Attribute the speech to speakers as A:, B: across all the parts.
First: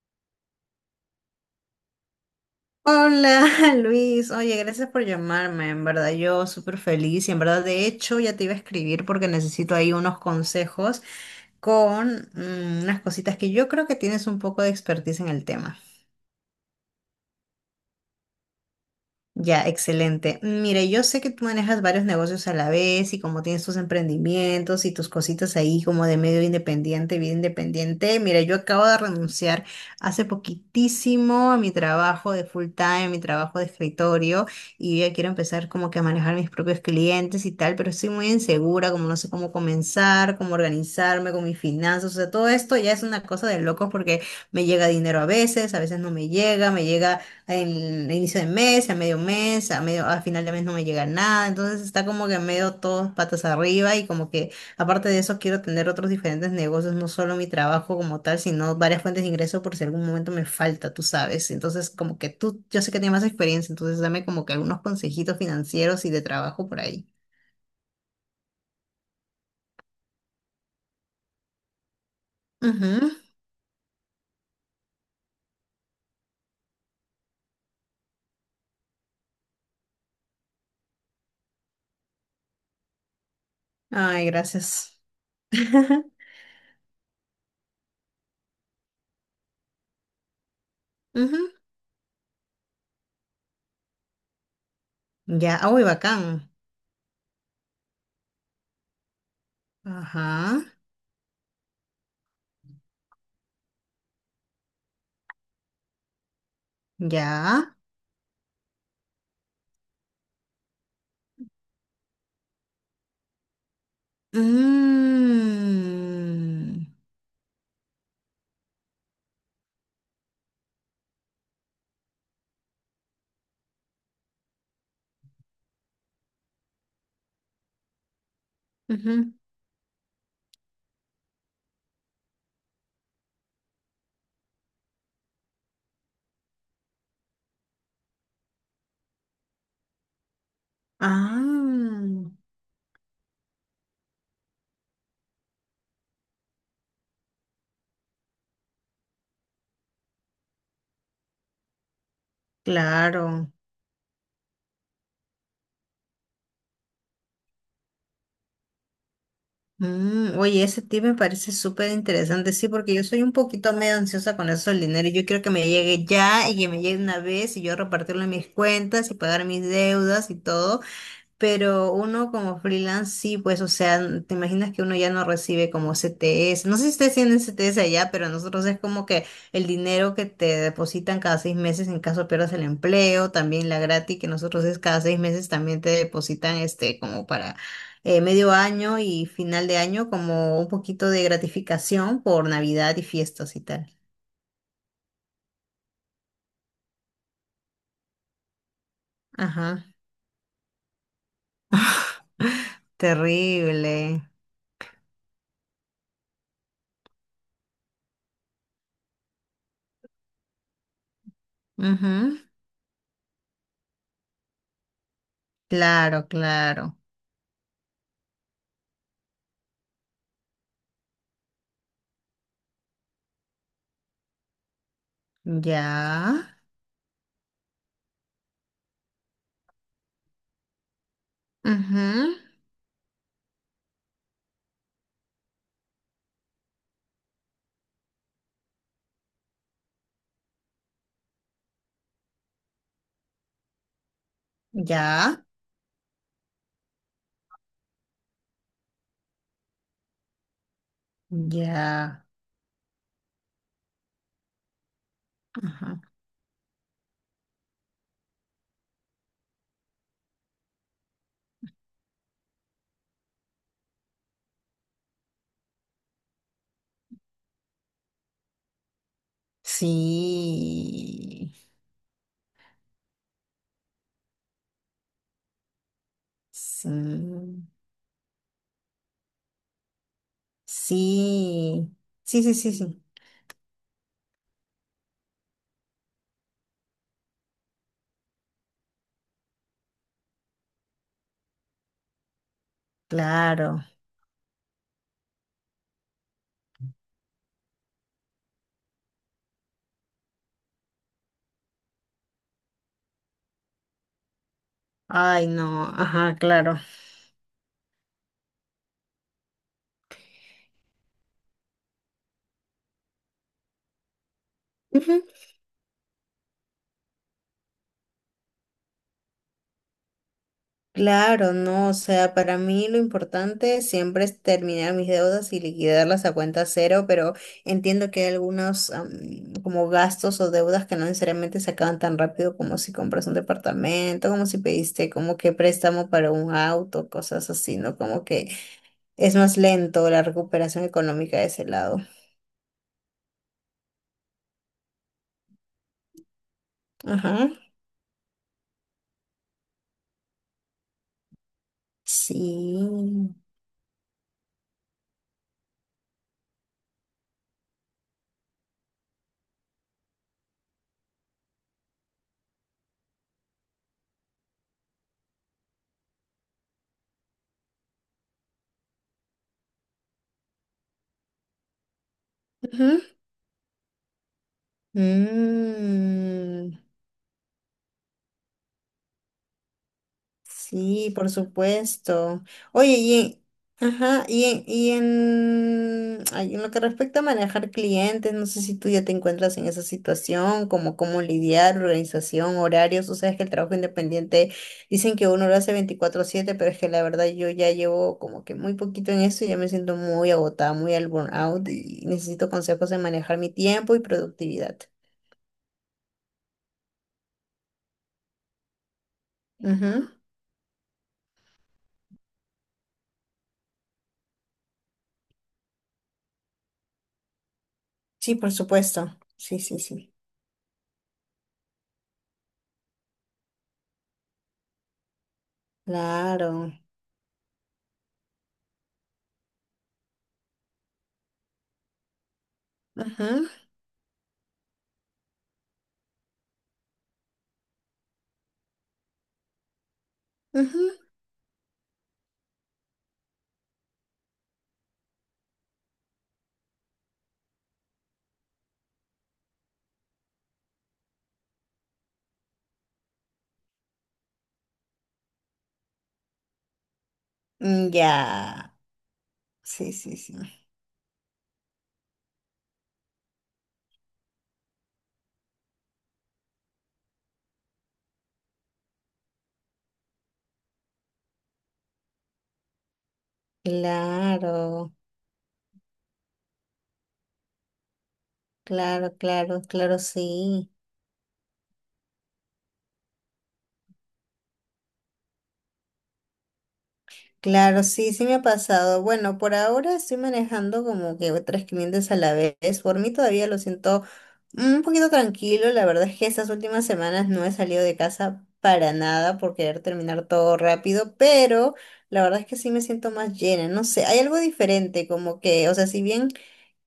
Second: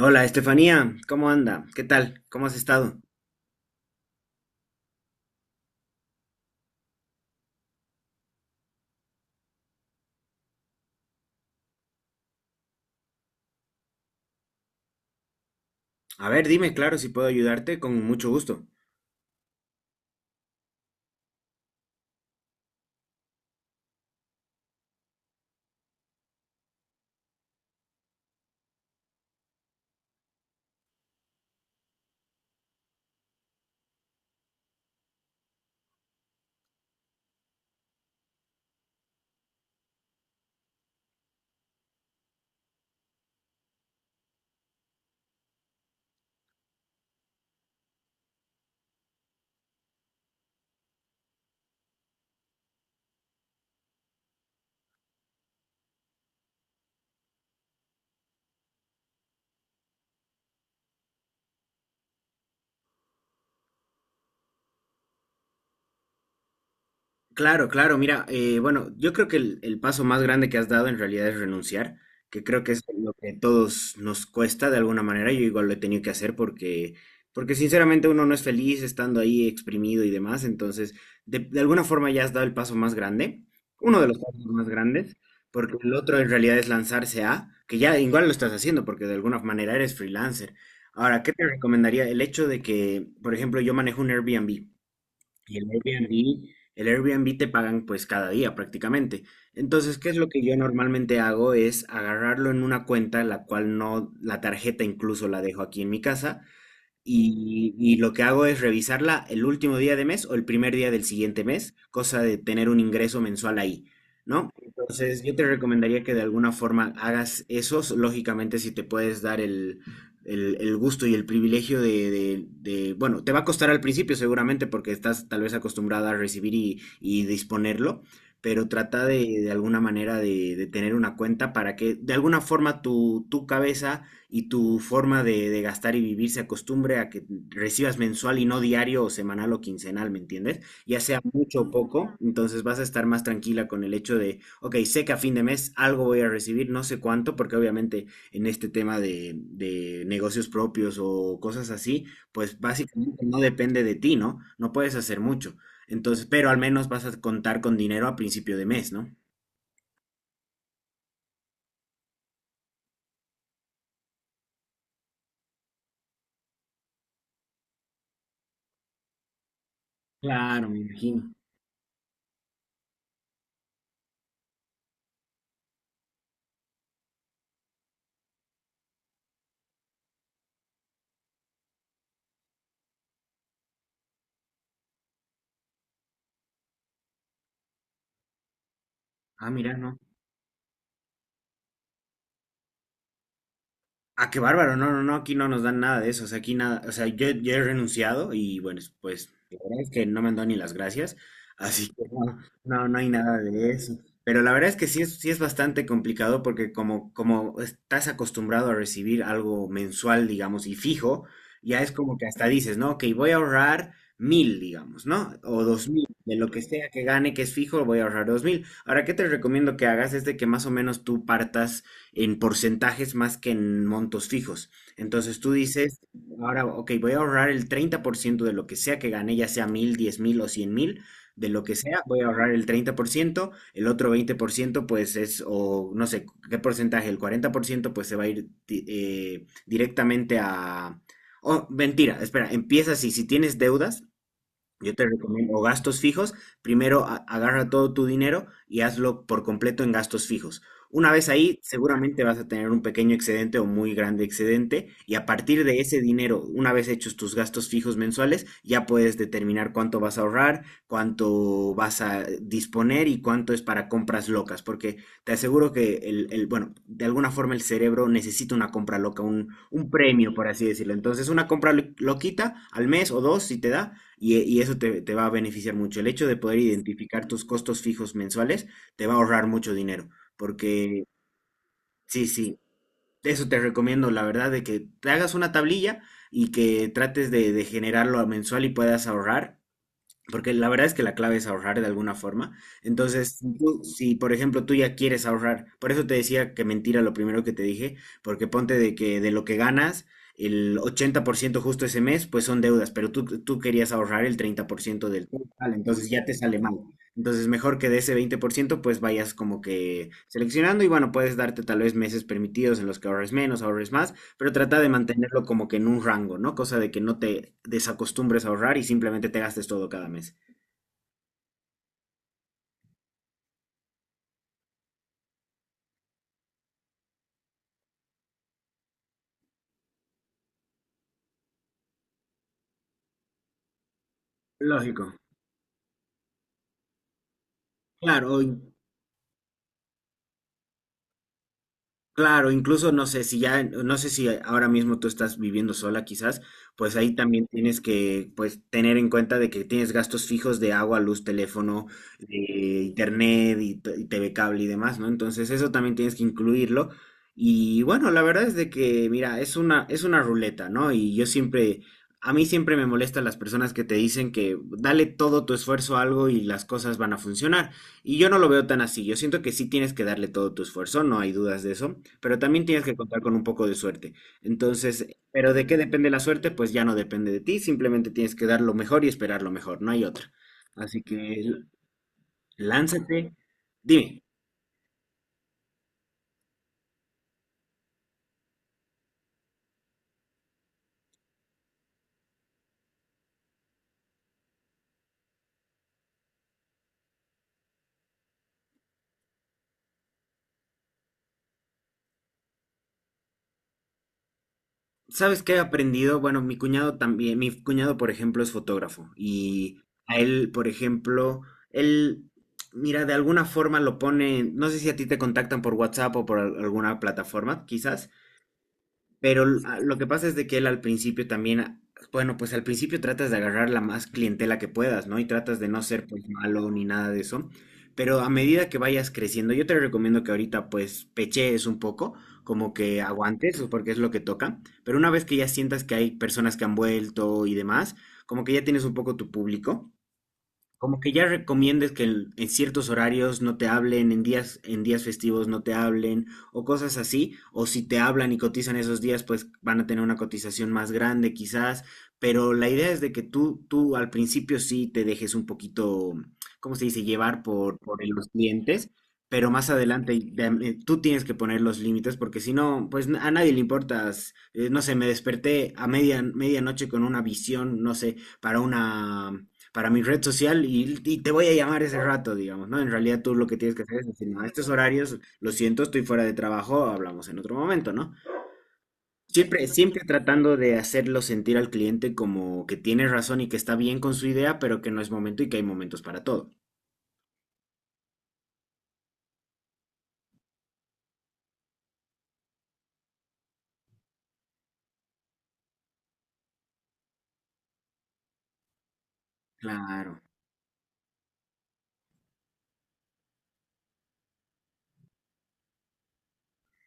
A: Hola, Estefanía, ¿cómo anda? ¿Qué tal? ¿Cómo has estado?
B: Hola Luis, oye, gracias por llamarme, en verdad yo súper feliz y en verdad de hecho ya te iba a escribir porque necesito ahí unos consejos con unas cositas que yo creo que tienes un poco de expertise en el tema.
A: A ver, dime, claro, si puedo ayudarte, con mucho gusto.
B: Ya, excelente. Mire, yo sé que tú manejas varios negocios a la vez y como tienes tus emprendimientos y tus cositas ahí como de medio independiente, vida independiente. Mira, yo acabo de renunciar hace poquitísimo a mi trabajo de full time, mi trabajo de escritorio y ya quiero empezar como que a manejar mis propios clientes y tal, pero estoy muy insegura, como no sé cómo comenzar, cómo organizarme con mis finanzas, o sea, todo esto ya es una cosa de locos porque me llega dinero a veces no me llega, me llega el inicio de mes, a medio mes, a final de mes no me llega nada, entonces está como que medio todos patas arriba y como que aparte de eso quiero tener otros diferentes negocios, no solo mi trabajo como tal, sino varias fuentes de ingreso por si algún momento me falta, tú sabes. Entonces como que tú, yo sé que tienes más experiencia, entonces dame como que algunos consejitos financieros y de trabajo por ahí.
A: Claro, claro, mira, bueno, yo creo que el paso más grande que has dado en realidad es renunciar, que creo que es
B: Ujú.
A: lo que todos nos cuesta de alguna manera, yo igual lo he tenido que hacer porque, porque sinceramente uno no es feliz estando ahí exprimido y demás, entonces de alguna forma ya has dado el paso más grande, uno de los
B: Ay,
A: pasos más
B: gracias.
A: grandes, porque el otro en realidad es lanzarse a, que ya igual lo estás haciendo porque de alguna manera eres freelancer. Ahora, ¿qué
B: Ujú.
A: te recomendaría? El hecho de que, por ejemplo, yo manejo un Airbnb.
B: Ya,
A: Y el
B: ah, uy, bacán.
A: Airbnb, el Airbnb te pagan pues cada día prácticamente. Entonces, ¿qué es lo que yo
B: Ajá,
A: normalmente hago? Es agarrarlo en una cuenta, la cual no, la tarjeta incluso la dejo aquí en mi casa,
B: ya.
A: y lo que hago es revisarla el último día de mes o el primer día del siguiente mes, cosa de tener un ingreso mensual ahí, ¿no? Entonces, yo te recomendaría que de alguna
B: Mm.
A: forma hagas eso, lógicamente si te puedes dar el gusto y el privilegio de, bueno, te va a costar al principio seguramente porque estás tal vez acostumbrada a recibir y disponerlo, pero trata
B: Ujú.
A: de alguna manera de tener una cuenta para que de alguna forma tu cabeza y tu forma de gastar y vivir se acostumbre a que recibas mensual y no diario o semanal o quincenal, ¿me entiendes? Ya sea mucho o
B: Ah,
A: poco, entonces vas a estar más tranquila con el hecho de, ok, sé que a fin de mes algo voy a recibir, no sé cuánto, porque obviamente en este tema de negocios propios o cosas así, pues básicamente no
B: claro.
A: depende de ti, ¿no? No puedes hacer mucho. Entonces, pero al menos vas a contar con dinero a principio de mes, ¿no?
B: Oye, ese tip me parece súper interesante, sí, porque yo soy un poquito medio ansiosa con eso del dinero, y yo quiero que me llegue ya y que me llegue una vez y yo repartirlo en mis cuentas y pagar mis deudas y
A: Claro, me
B: todo.
A: imagino.
B: Pero uno como freelance sí, pues, o sea, te imaginas que uno ya no recibe como CTS. No sé si ustedes tienen CTS allá, pero nosotros es como que el dinero que te depositan cada 6 meses en caso pierdas el empleo, también la gratis que nosotros es cada 6 meses también te depositan este como para medio año y
A: Ah,
B: final
A: mira,
B: de
A: no.
B: año como un poquito de gratificación por Navidad y fiestas y tal.
A: Ah, qué bárbaro, no, no, no, aquí no nos dan nada de eso, o sea, aquí nada, o sea, yo he renunciado y bueno, pues la verdad es
B: Ajá.
A: que no me han dado ni las gracias, así que no, no, no hay nada de eso.
B: Terrible.
A: Pero la verdad es que sí es bastante complicado porque como, como estás acostumbrado a recibir algo mensual, digamos, y fijo, ya es como que
B: Ujú.
A: hasta dices, ¿no? Ok, voy a ahorrar mil, digamos, ¿no? O dos mil,
B: Claro,
A: de lo que sea
B: claro.
A: que gane, que es fijo, voy a ahorrar dos mil. Ahora, ¿qué te recomiendo que hagas? Es de que más o menos tú partas en porcentajes más que en montos fijos. Entonces tú
B: Ya.
A: dices, ahora, ok, voy a ahorrar el 30% de lo que sea que gane, ya sea mil, diez mil o cien mil, de lo que sea, voy a
B: Ujú,
A: ahorrar el 30% el otro 20% pues es, o no sé, qué porcentaje, el 40% pues se va a ir directamente a... Oh, mentira, espera, empieza así, si tienes deudas, yo te
B: ya,
A: recomiendo gastos fijos. Primero agarra todo tu dinero y hazlo por completo en gastos fijos. Una vez ahí,
B: ya.
A: seguramente vas a tener un pequeño excedente o muy grande excedente y a partir de
B: Ajá.
A: ese dinero, una vez hechos tus gastos fijos mensuales, ya puedes determinar cuánto vas a ahorrar, cuánto vas a disponer y cuánto es para compras locas, porque te aseguro que bueno, de alguna forma el cerebro necesita una compra loca, un premio, por así decirlo. Entonces, una
B: Sí,
A: compra loquita al mes o dos, si te da y eso te va a beneficiar mucho. El hecho de poder identificar tus
B: sí,
A: costos fijos mensuales te va a ahorrar mucho dinero. Porque,
B: sí,
A: sí,
B: sí, sí,
A: sí,
B: sí, sí,
A: eso te recomiendo, la verdad, de que te hagas una tablilla y que trates de generarlo a mensual y puedas ahorrar. Porque la verdad es que la clave es ahorrar de alguna forma. Entonces,
B: claro.
A: si, por ejemplo tú ya quieres ahorrar, por eso te decía que mentira lo primero que te dije, porque ponte de que de lo que ganas, el 80% justo ese mes, pues son deudas, pero tú querías ahorrar el 30% del
B: Ay,
A: total,
B: no,
A: entonces ya te
B: ajá,
A: sale mal.
B: claro.
A: Entonces, mejor que de ese 20%, pues vayas como que seleccionando y bueno, puedes darte tal vez meses permitidos en los que ahorres menos, ahorres más. Pero trata de mantenerlo como que en un rango, ¿no? Cosa de que no te desacostumbres a ahorrar y simplemente te gastes todo cada mes.
B: Claro, no, o sea, para mí lo importante siempre es terminar mis deudas y liquidarlas a cuenta cero, pero entiendo que hay algunos como gastos o deudas que no necesariamente se acaban tan rápido como si compras un departamento, como si pediste
A: Lógico.
B: como que préstamo para un auto, cosas así, ¿no? Como
A: Claro,
B: que es más lento la recuperación económica de ese lado.
A: Claro, incluso no sé si ya, no sé si ahora mismo tú estás viviendo sola quizás, pues ahí también
B: Ajá.
A: tienes que pues tener en cuenta de que tienes gastos fijos de agua, luz, teléfono, de
B: Sí.
A: internet y, y TV cable y demás, ¿no? Entonces eso también tienes que incluirlo. Y bueno, la verdad es de que, mira, es una ruleta, ¿no? Y yo siempre, a mí siempre me molestan las personas que te dicen que dale todo tu esfuerzo a algo y las cosas van a funcionar. Y yo no lo veo tan así. Yo siento que sí tienes que darle todo tu esfuerzo, no hay dudas de eso, pero también tienes que
B: Ajá.
A: contar con un poco de suerte. Entonces, pero ¿de qué depende la suerte? Pues
B: Mm.
A: ya no depende de ti, simplemente tienes que dar lo mejor y esperar lo mejor, no hay otra. Así
B: Sí,
A: que
B: por
A: l-
B: supuesto. Oye,
A: lánzate. Dime,
B: ajá, en lo que respecta a manejar clientes, no sé si tú ya te encuentras en esa situación, como cómo lidiar, organización, horarios, tú sabes que el trabajo independiente dicen que uno lo hace 24/7, pero es que la verdad yo ya llevo como que muy poquito en eso y ya me siento muy agotada, muy al burnout y necesito consejos de manejar mi tiempo y productividad.
A: ¿sabes qué he aprendido? Bueno, mi cuñado también, mi cuñado, por ejemplo, es fotógrafo y
B: Ujú.
A: a él, por ejemplo, él, mira, de alguna forma lo pone, no sé si a ti te contactan por WhatsApp o por alguna plataforma, quizás.
B: Sí, por supuesto.
A: Pero
B: Sí, sí,
A: lo que
B: sí.
A: pasa es de que él al principio también, bueno, pues al principio tratas de agarrar la más clientela que puedas, ¿no? Y tratas de no ser pues malo
B: Claro.
A: ni nada de eso. Pero a medida que vayas creciendo, yo te recomiendo que ahorita pues pechees un poco, como que
B: Ajá.
A: aguantes, porque es lo que toca. Pero una vez que ya sientas que hay personas que han vuelto y demás, como que ya tienes un poco tu público,
B: Ujú.
A: como que ya recomiendes que en ciertos horarios no te hablen, en días festivos no te hablen, o cosas así, o si te hablan y cotizan esos días, pues van a tener una cotización más grande quizás, pero la idea es de que tú al principio sí te dejes un poquito, ¿cómo se dice?, llevar
B: Mm,
A: por los
B: ya,
A: clientes, pero más
B: sí,
A: adelante
B: sí, sí.
A: y tú tienes que poner los límites, porque si no, pues a nadie le importas, no sé, me desperté a media, medianoche con una visión, no sé, para una para mi red social y te voy a llamar ese rato, digamos, ¿no? En realidad tú lo que tienes que hacer es decir, no, a estos
B: Claro,
A: horarios, lo siento, estoy fuera de trabajo, hablamos en otro momento, ¿no?
B: claro, claro,
A: Siempre,
B: claro,
A: siempre tratando
B: sí.
A: de hacerlo sentir al cliente como que tiene razón y que está bien con su idea, pero que no es momento y que hay momentos para todo.
B: Claro, sí, sí me ha pasado. Bueno, por ahora estoy manejando como que otras clientes a la vez. Por mí todavía lo siento un poquito tranquilo. La verdad es que estas últimas semanas no he salido de casa para nada por querer
A: Claro,
B: terminar todo rápido, pero la verdad es que sí me siento más llena. No sé, hay algo diferente, como que, o sea, si bien.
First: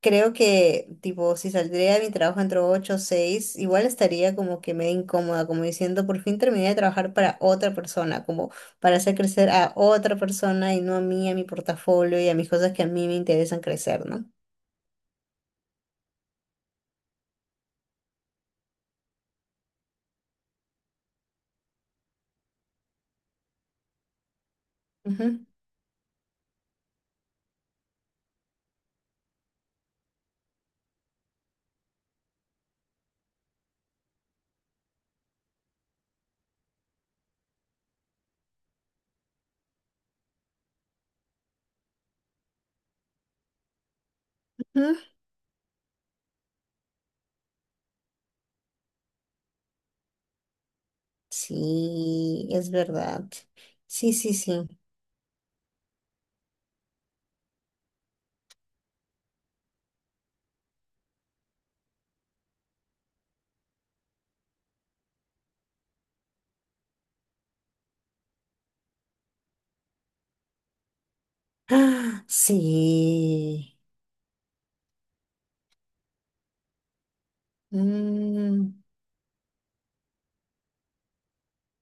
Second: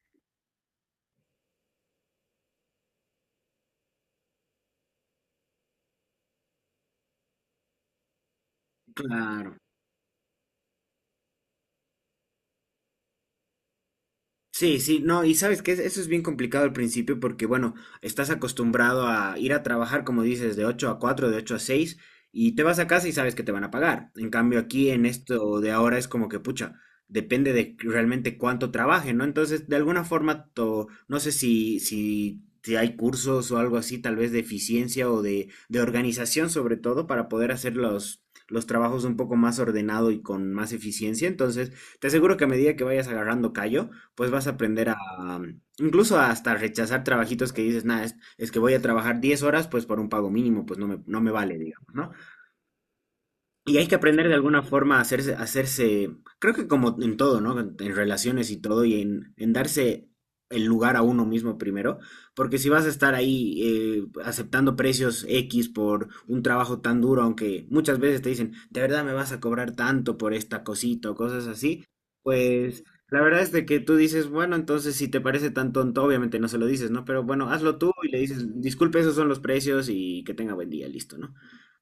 B: Creo que, tipo, si saldría de mi trabajo entre 8 o 6, igual estaría como que medio incómoda, como diciendo, por fin terminé de trabajar para otra persona, como para hacer crecer
A: claro.
B: a otra persona y no a mí, a mi portafolio y a mis cosas que a mí me interesan crecer, ¿no?
A: Sí, sí, no, y sabes que eso es bien complicado al principio porque, bueno, estás acostumbrado a ir a trabajar, como dices, de 8 a 4 de 8 a 6 y te vas a casa y sabes que te van a pagar. En cambio, aquí en
B: Ujú,
A: esto de ahora es como que, pucha, depende de realmente cuánto trabaje, ¿no? Entonces, de alguna forma, no sé si hay cursos o algo así, tal vez de eficiencia o de organización, sobre todo, para poder hacer los trabajos un poco más ordenado y con más eficiencia. Entonces, te aseguro que a medida que vayas agarrando callo, pues vas a aprender a,
B: ujú.
A: incluso hasta rechazar trabajitos que dices, nada, es que voy a trabajar 10 horas, pues por un pago mínimo, pues no me vale, digamos, ¿no?
B: Sí, es verdad.
A: Y hay que
B: Sí,
A: aprender de
B: sí,
A: alguna
B: sí.
A: forma a hacerse, creo que como en todo, ¿no? En relaciones y todo, y en darse el lugar a uno mismo primero, porque si vas a estar ahí aceptando precios X por un trabajo tan duro, aunque muchas veces te dicen, de verdad me vas a cobrar tanto por esta cosita o cosas así,
B: Ah,
A: pues la verdad es de
B: sí.
A: que tú dices, bueno, entonces si te parece tan tonto, obviamente no se lo dices, ¿no? Pero bueno, hazlo tú y le dices,
B: Mm,
A: disculpe, esos son los precios y que tenga buen día, listo, ¿no?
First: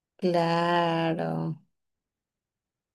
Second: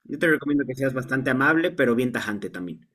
A: Yo te recomiendo que seas bastante
B: claro.
A: amable, pero bien tajante también.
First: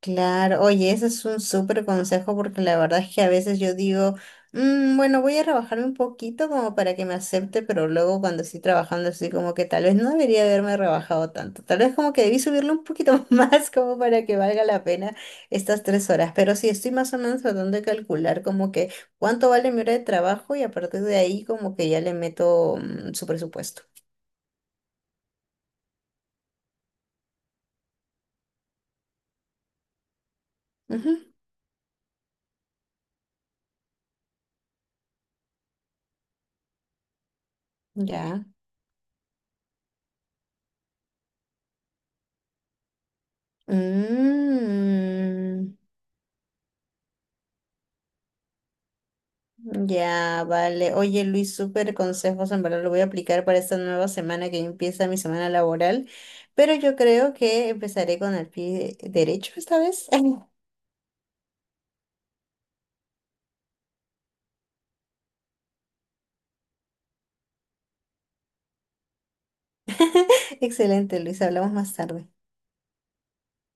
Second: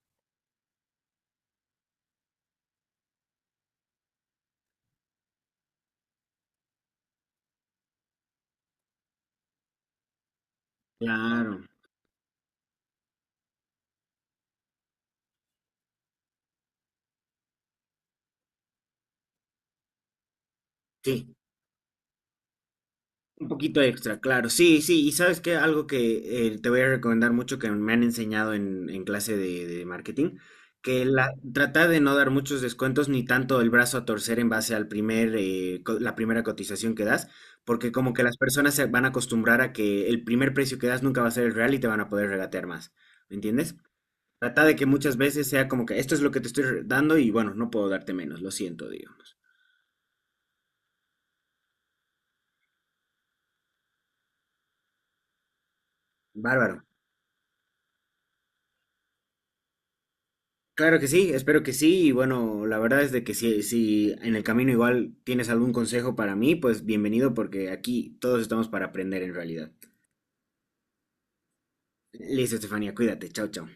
B: Claro, oye, ese es un súper consejo porque la verdad es que a veces yo digo, "Mm, bueno, voy a rebajarme un poquito como para que me acepte, pero luego cuando estoy trabajando estoy como que tal vez no debería haberme rebajado
A: Claro,
B: tanto, tal vez como que debí subirle un poquito más como para que valga la pena estas 3 horas, pero sí estoy más o menos tratando de calcular como que cuánto vale mi hora de trabajo y a partir de
A: sí.
B: ahí como que ya le meto su
A: Un poquito
B: presupuesto.
A: extra, claro. Sí, sí. Y sabes que algo que te voy a recomendar mucho que me han enseñado en clase de marketing, que
B: Ujú,
A: la, trata de no dar muchos descuentos ni tanto el brazo a torcer en base al primer, la primera cotización que das, porque como que las
B: ya.
A: personas se van a acostumbrar a que el primer precio que das nunca va a ser el real y te van a poder regatear más. ¿Me entiendes? Trata de que muchas veces sea
B: Mm.
A: como que esto es lo que te estoy dando y bueno, no puedo darte menos, lo siento, digamos.
B: Ya, vale. Oye, Luis, súper consejos, en verdad lo voy a aplicar para esta nueva semana que empieza mi semana laboral, pero
A: Bárbaro.
B: yo creo que empezaré con el pie derecho esta vez.
A: Claro que sí, espero que sí y bueno, la verdad es de que si, si en el camino igual tienes algún consejo para mí, pues bienvenido porque aquí todos estamos para aprender en realidad.
B: Excelente, Luis, hablamos más tarde.
A: Listo, Estefanía, cuídate, chao, chao.